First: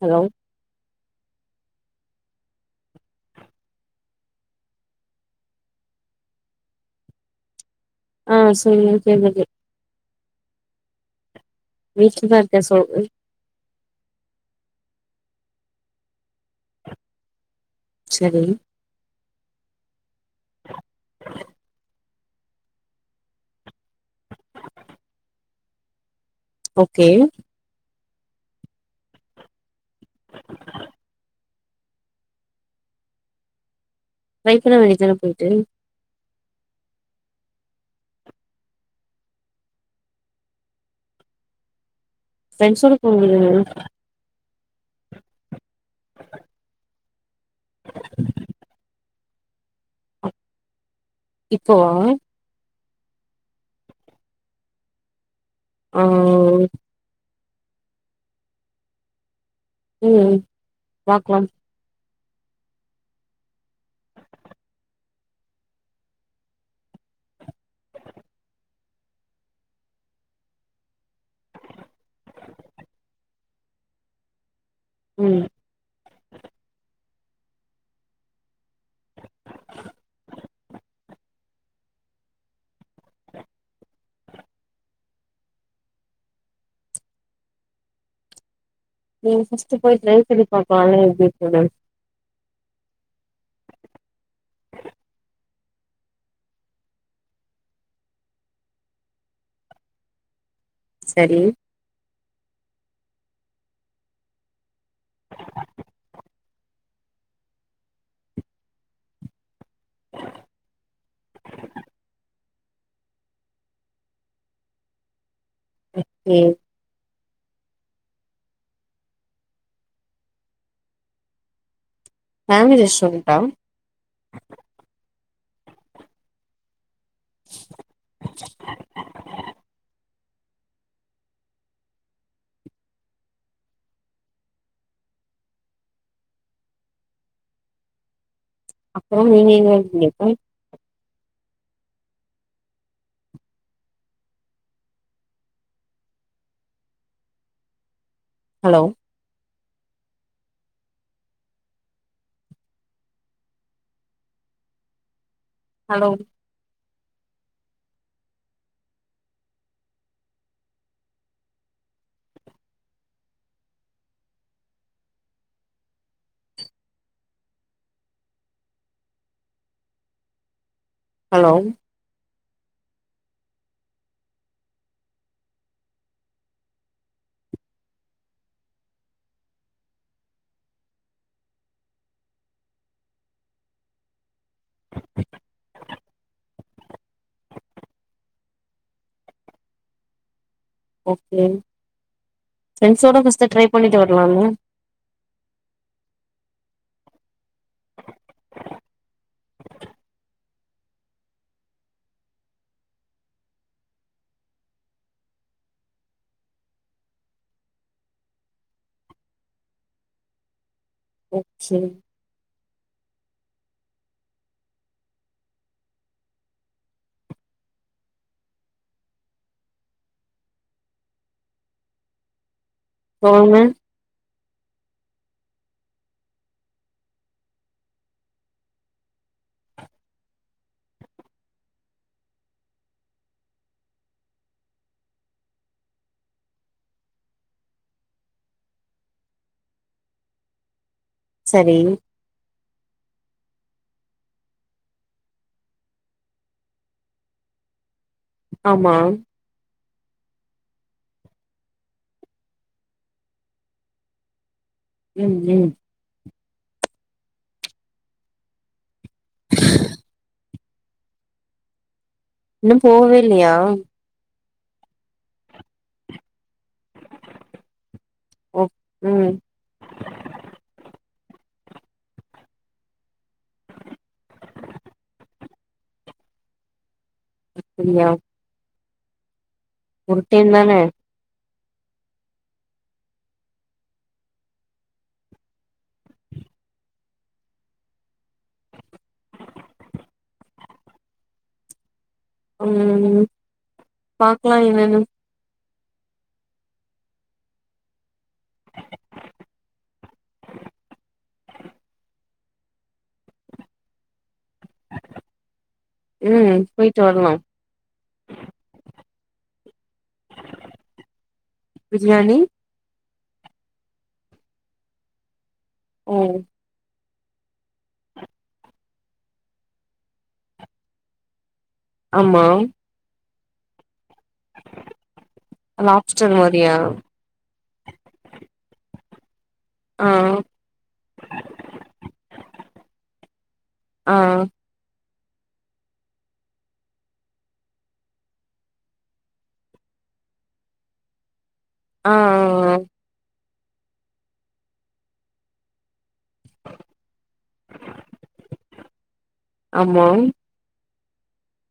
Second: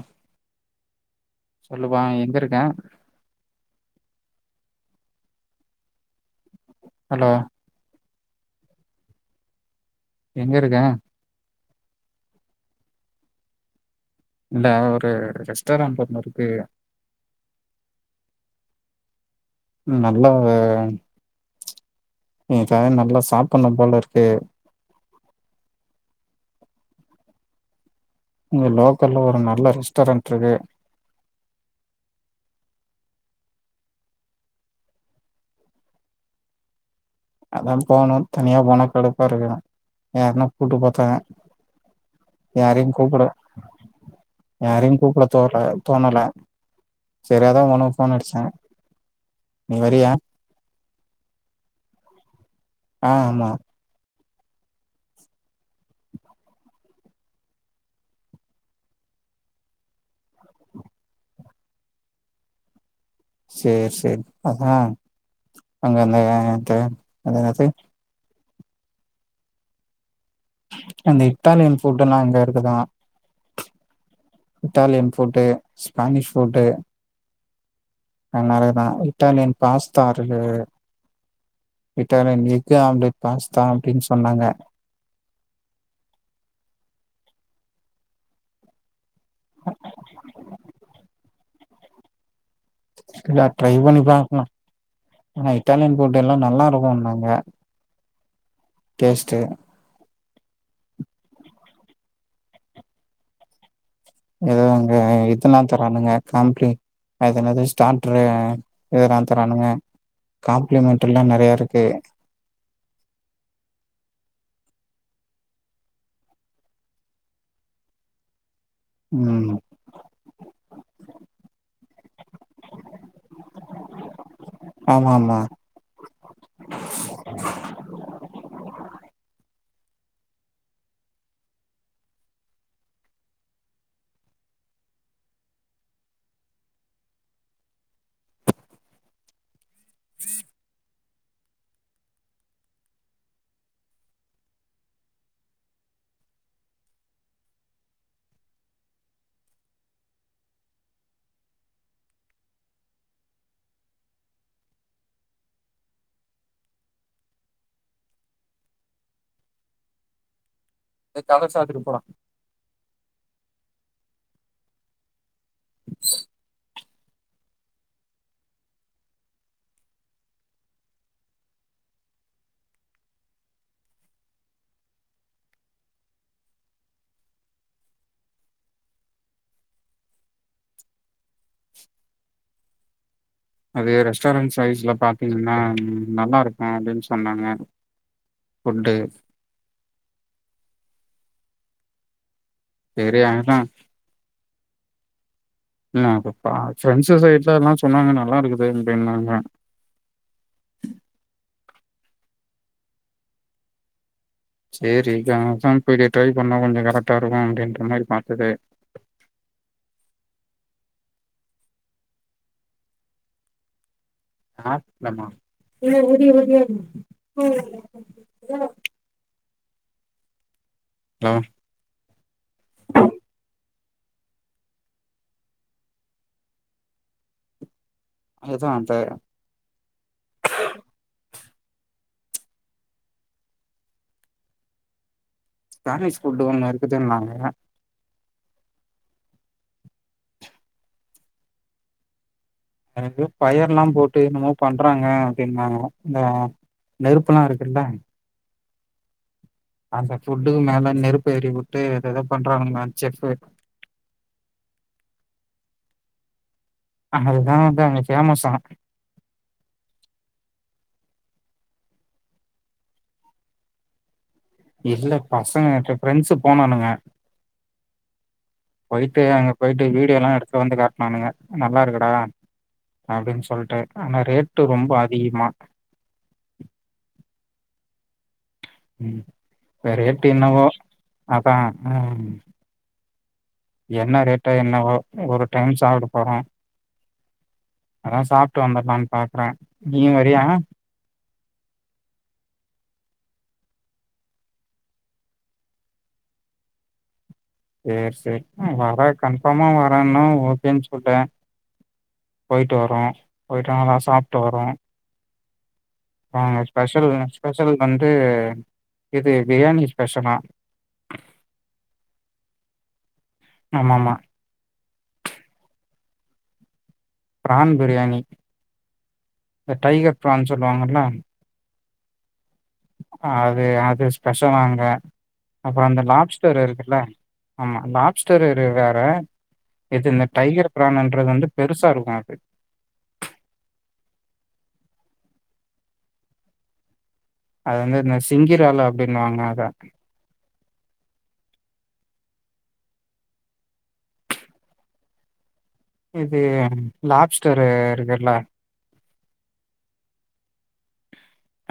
hello சொல்லுபா எங்க இருக்க ஹலோ ஆ சரிங்க கேக்குது எங்க இருக்க வீட்ல தா இருக்க சொல் இல்ல ஒரு ரெஸ்டாரண்ட் ஒண்ணு இருக்கு செரி நல்லா ஒரு எதா நல்லா சாப்பனு போல இருக்கு ஓகே இங்க லோக்கல்ல ஒரு நல்ல ரெஸ்டாரன்ட்ருக்கு வைப் பண்ண வேண்டிதான போயிட்டு அதா போணு தனியா போணா கடுப்பா இருக்கு யாரனா கூட்டு பாத்த யாரையு ஃப்ரெண்ட்ஸோட கூப்பிட போனீங்கல்ல யாரையு கூப்புட தோல தோணல செரி அதா உனக்கு ஃபோன் அடிச்ச நீ வறியா இப்போவா ஆ ஆமா அவ் ம் பாக்லா செரி செரி அதா அங்கந்த அ அதென்னாது அந்த இத்தாலியன் ஃபுட் எல்லா அங்க இருக்குதா இத்தாலியன் ம் ஃபுட்டு ஸ்பேனிஷ் ஃபுட்டு அத்னாலேயே தா இத்தாலியன் பாஸ்தா இருக்குது இட்டாலியன் எக்கு ஆம்லெட் பாஸ்தா அப்டின்னு சொன்னாங்க நீ ஃபஸ்ட்டு போயி ட்ரைவ் பண்ணி பாக்கலால எப்டி இருக்குனு இல்ல ட்ரை பண்ணி பாக்கலா ஆனா இத்தாலியன் ஃபுட் எல்லா நல்லா இருக்குனாங்க டேஷ்ட்டு சரி எதோ அங்க இதனா தரானுங்க [unintelligible] அது என்னது ஸ்டாட்ரு இதா தரானுங்க காம்ப்ளிமென்ட்ரில்லா நெறைய இருக்கு எ ஏ ம் ஃபேமிலி ரெஸ்டாரண்டா ஆமா ஆமா அப்புறோ நீங்க எங்க இருக்கீங்க இப்போ ஹலோ ஹலோ டே கட சாத்திட்டு போடா ஹலோ அது ரெஸ்டாரன்ட் சைஸ்ல பாத்தீங்கன்னா நல்லா இருக்கு அப்டின் சொன்னாங்க புஃட்டு ஓகே சரி ஃப்ரெண்ஸோட ஃபர்ஸ்டு அதா ட்ரை பண்ணிட்டு வர்லால ம் அது பா ப்ரெண்ட்ஸ் சைட்லலா சொன்னாங்க நல்லாருக்குது அப்டினாங்க [inaudible] சேரி [unintelligible] போய்ட்டு ட்ரை பண்ணா கொஞ்ச கரெக்டா இருக்கு அப்டின்ற மாரி பாத்தது [inaudible] அ செரி ஆப்லமா இன்னோ உதிய உதிய [inaudible] ஹலோ வாங்க அதுதா அந்த ஸ்பானிஷ் ஃபுட்டு ஒண்ணு இருக்குதுன்னாங்க சரி அது எதோ ஃபயர்ல்லா போட்டு என்னமோ பண்றாங்க அப்டின்னாங்க இந்த நெருப்புல்லா இருக்குல்ல ஆமா அந்த ஃபுட்டுக்கு மேல நெருப்பு எறிய வுட்டு ஏதேதோ பண்றாங்கனுங்க செஃபு [inaudible] ம் ம் அங்க அதுதா வந்து அங்க ஃபேமஸா [unintelligible] இன்னு போவே இல்லயா இல்ல பசங்க வன்ட்டு ப்ரெண்ட்ஸு போனானுங்க ஓ போயிட்டு ம் அங்க போயிட்டு வீடியோ எல்லா எடுத்து வந்துக் காட் னானுங்க நல்லா இருக்குடா அப்டின்னு சொல்ட்டே ஆனா ரேட்டு ரொம்ப அதிகமா இல்ல ம் இப்ப ரேட்டு என்னவோ அதா ம் என்ன ரேட்டோ என்னவோ ஒரு டைம் சாப்ட போறோ அதா சாப்ட்டு வந்துடலானு பாக்குறே நீயு வரியா ம் பாக்லா என்னன்னு சேர் சே வரே கன்ஃபார்மா வரேன்னா ஓகேன்னு சொல்டே போயிட்டு வரோ போயிட்டு நல்லா சாப்ட்டு வரோ ஆங்க ம் போயிட்டு ஸ்பெஷல் வ வரலா ஸ்பெஷல் வந்து இது பிரியாணி ஸ்பெஷலா [inaudible] பிரியாணி ஆமாமா ஆ பிரான் பிரியாணி இ டைகர் பிரான் சொல்லுவாங்கள்ல அமா அது அது ஸ்பெஷலா இங்க அப்புறோ அந்த லாப்ஸ்டர் இருக்குல்ல ஆமா லாப்ஸ்டர் ரு வேற இது ஆ இந்த டைகர் பிரான் என்றது வந்து பெருசா இருக்கு அப்டி ஆ அது வந்து இந்த சிங்கிரால அப்டின் வாங்க அதா ஆ ஆ ஆ இது லாப்ஸ்டரு இருக்குல்ல ஆமா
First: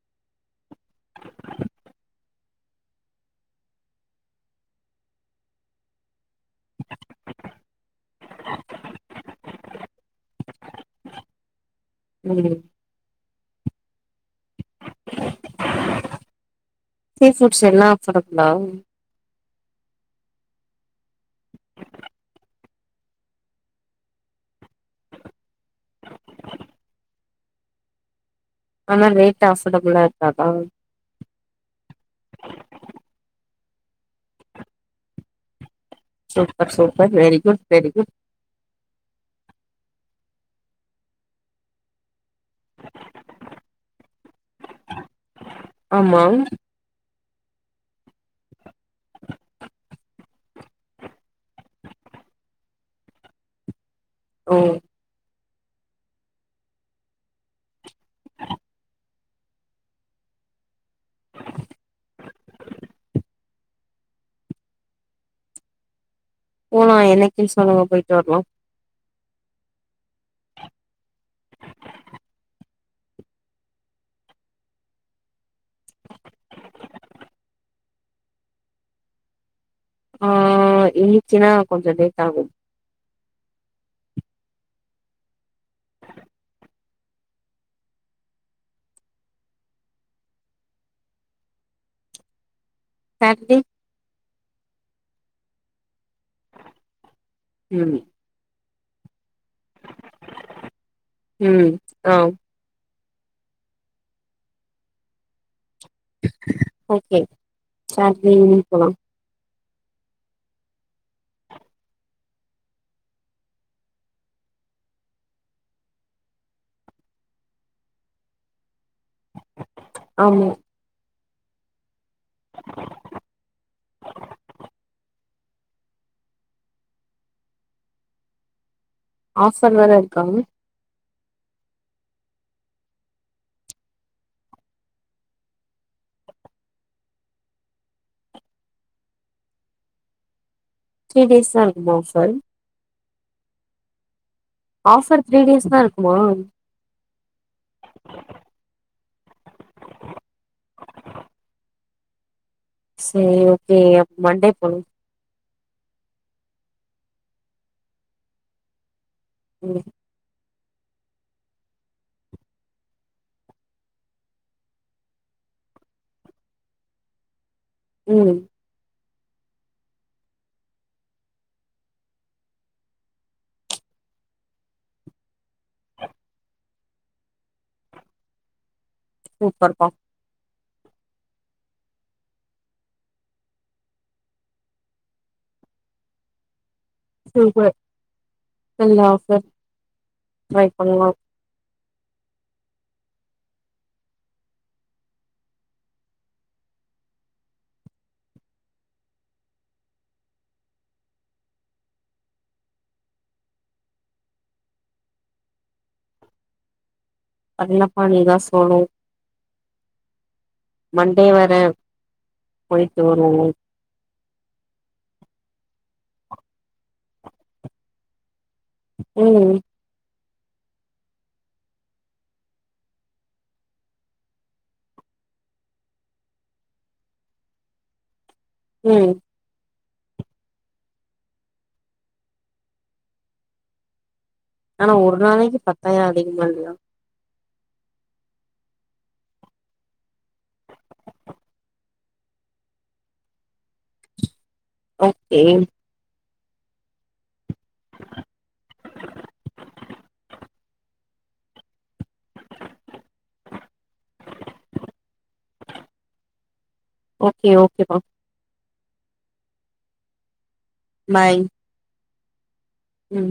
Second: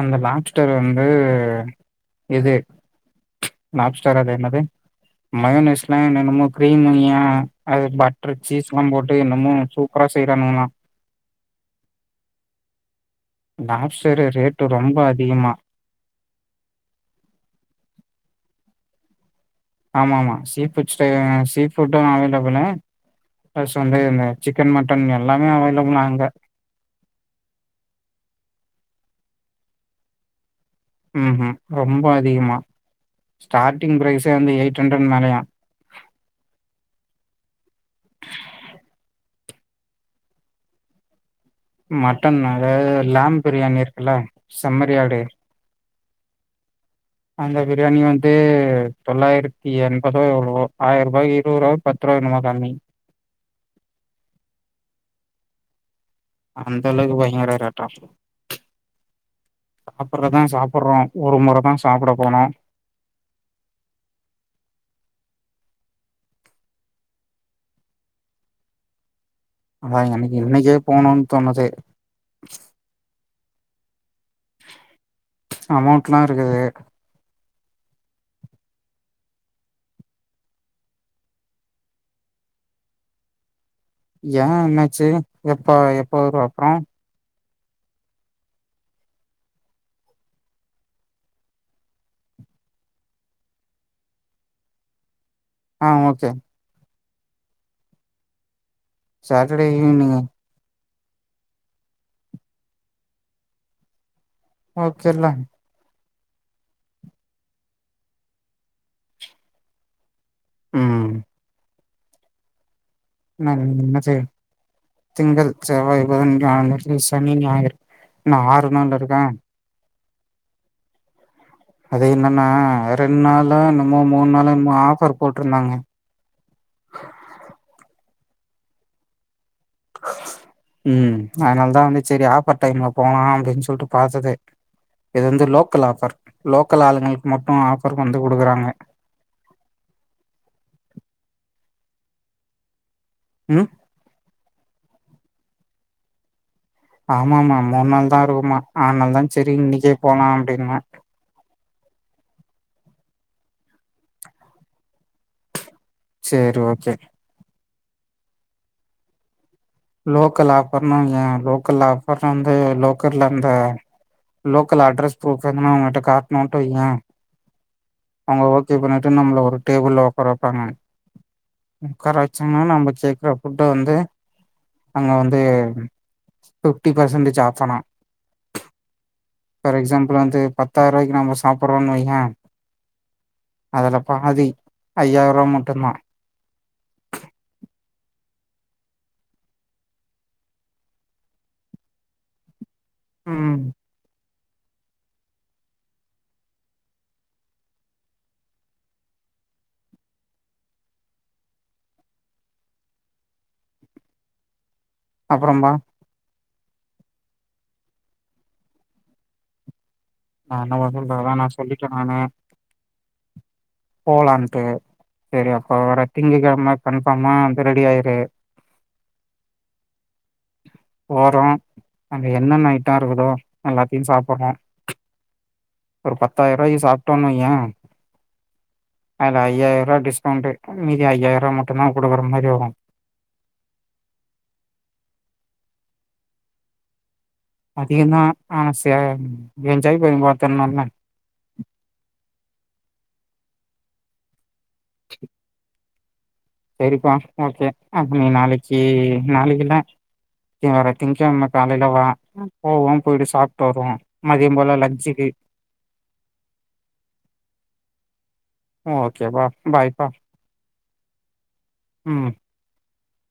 அந்த லாப்ஸ்டர் வந்து இது லாப்ஸ்டார் அது என்னது மயோனைஸ்லா என்னென்னமோக் கிரீம்முயா அது பட்டர் சீஸ்லாம் போட்டு என்னமோ சூப்பரா செய்ரானுங்களா ம் லாப்ஸ்டரு ரேட்டு ரொம்ப அதிகமா நாங் ஆமா ஆமா சீ ஃபுட் ஸ்டைல நா சீ ஃபுட் அவைலெபுலு ஃபஸ்ட் வந்து இந்த சிக்கன் மட்டன் எல்லாமே அவைலபுள் அங்க [inaudible] ஆனா ரேட்டு அஃபடபளா இருக்காதா ம் ம் ரொம்ப அதிகமா ஸ்டார்டிங் ப்ரைஸே வந்து எயிட்ஹண்ரட் மேலையா super super very good very good mutton அதாவது லேம் பிரியாணி இருக்குல்ல செம்மரியாடு மா அந்த பிரியாணி வந்து தொள்ளாயிரத்தி எண்பதோ எவ்ளவோ ஆயிரரூபாய்க்கி இருவது ரூவா பத்து ரூவா நொமா காம்மி ஓ அந்தளவுக்கு பயங்கர ரேட்டாப் சாப்புட்றதா சாப்புட்றோ ஒரு முறதா சாப்ட போனோ [inaudible] போலா, என்னைக்கின்னு சொல்லுங்க போயிட்டு வரலா அதா என்னைகு இன்னைக்கே போனுன் தோணுது அமௌண்ட்லா இருக்குது ஆ, இன்னைக்கினா கொஞ்சோ லேட் ஆகு ஏ என்னாச்சு எப்ப எப்ப வருவ அப்றோ சடர்டே ஆ ஓகே உம் சடர்டே ஈவ்னிங் ம் ஓ ஓகே [unintelligible] ஒகே [unintelligible] போலா ம் [unintelligible] திங்கள் செவ்வாய் புதன் வியா வெள்ளி சனி ஞாயிறு இன்னு ஆறு நாள் இருக்கா ஆமா அது என்னன்னா ரெண்டு நாள எனமோ மூணு நாள எனமோ ஆஃபர் போட்டிருந்தாங்க ஆஃபர் வேற இருக்காங்க ம் அதனால தான் வந்து சரி ஆஃபர் டைம்ல போனா அப்படின்னு சொல்லிட்டு பாத்ததே இது வந்து லோக்கல் ஆஃபர் லோக்கல் ஆளுங்களுக்கு மட்டும் ஆஃபர் கொந்து குடுக்குறாங்க த்ரீ டேஸ் தான்மா ஆஃபர் ம் ஆஃபர் த்ரீ டேஸ் தா இருக்குமா ஆமாமா மூணு நாள் தா இருக்கும்மா ஆநாள தான சரி இன்னைக்கே போலாம் அப்படின்ன செரி ஓகே மண்டே போனு சேரி ஓகே ம் லோக்கல் ஆஃபர்னா ஏ லோக்கல் ஆஃபர் வந்து லோக்கல்ல இருந்த லோக்கல் அட்ரஸ் புரூஃப் எதுனா அவங்கள்ட காட்ணோன்ட்டு வையே ம் அவங்க ஓகே பன்ன டு நம்மல ஒரு டேபிள்ல உக்காற வைப்பாங்க உக்கார வச்சங்கன்னா நம்ம கே்குற ஃபுட்ட வந்து அங்க வந்து ஃபிஃப்டி பெர்சன்ட்டேஜ் ஆஃபரா பார் சூப்பர்ப்பா எக்ஸாம்பிள் வந்து பத்தாரூவாக்கு நம்ம சாப்றோ வைங்க அதுல பாதி ஐயாயிரூபா மட்டு்தா சூப்பர் நல்ல ஆஃபர் ட்ரை பண்லாம் ம் அப்றோபா அது இல்லப்பா நீதா சொல்ணு நா என்ன பன்றத அதா நா சொல்லிட்டே நானு சேரி ஓக் போலான்ட்டு செரி அப்ப வர திங்க கிழம கன்ஃபாமா வந்த ரெடியா இரு ம் போறோ அங்க என்னென்ன ஐட்டோ இருக்குதோ எல்லாத்தையு சாப்டுறோ ஒரு பத்தாரூவாய்க்கி சாப்டோன்னு வையே ம் அத ஐய்யாருவா டிஸ்கவுண்டு மீதி ஐய்யாயிரம் மட்டுதா குடுக்குற மாரி வரு ஆனா ஒரு நாளைக்கு பத்தாயிர அதிகமா இல்லயா அதிகந்தா ஆன சே என்ஞ்சாய் பண்ணி பாத்ரலால ஓகே செரிப்பா ஓகே அப்ப நீ நாளைக்கி நாளைக்கில்ல வர திங்கட்கிழம காலைல வா போவா போயிட்டு சாப்டு வருவோ மதியம் போல லஞ்சுக்கு ஓகே ஓகே பா ஓகேப்பா பாய் பா பாய் ம் ம்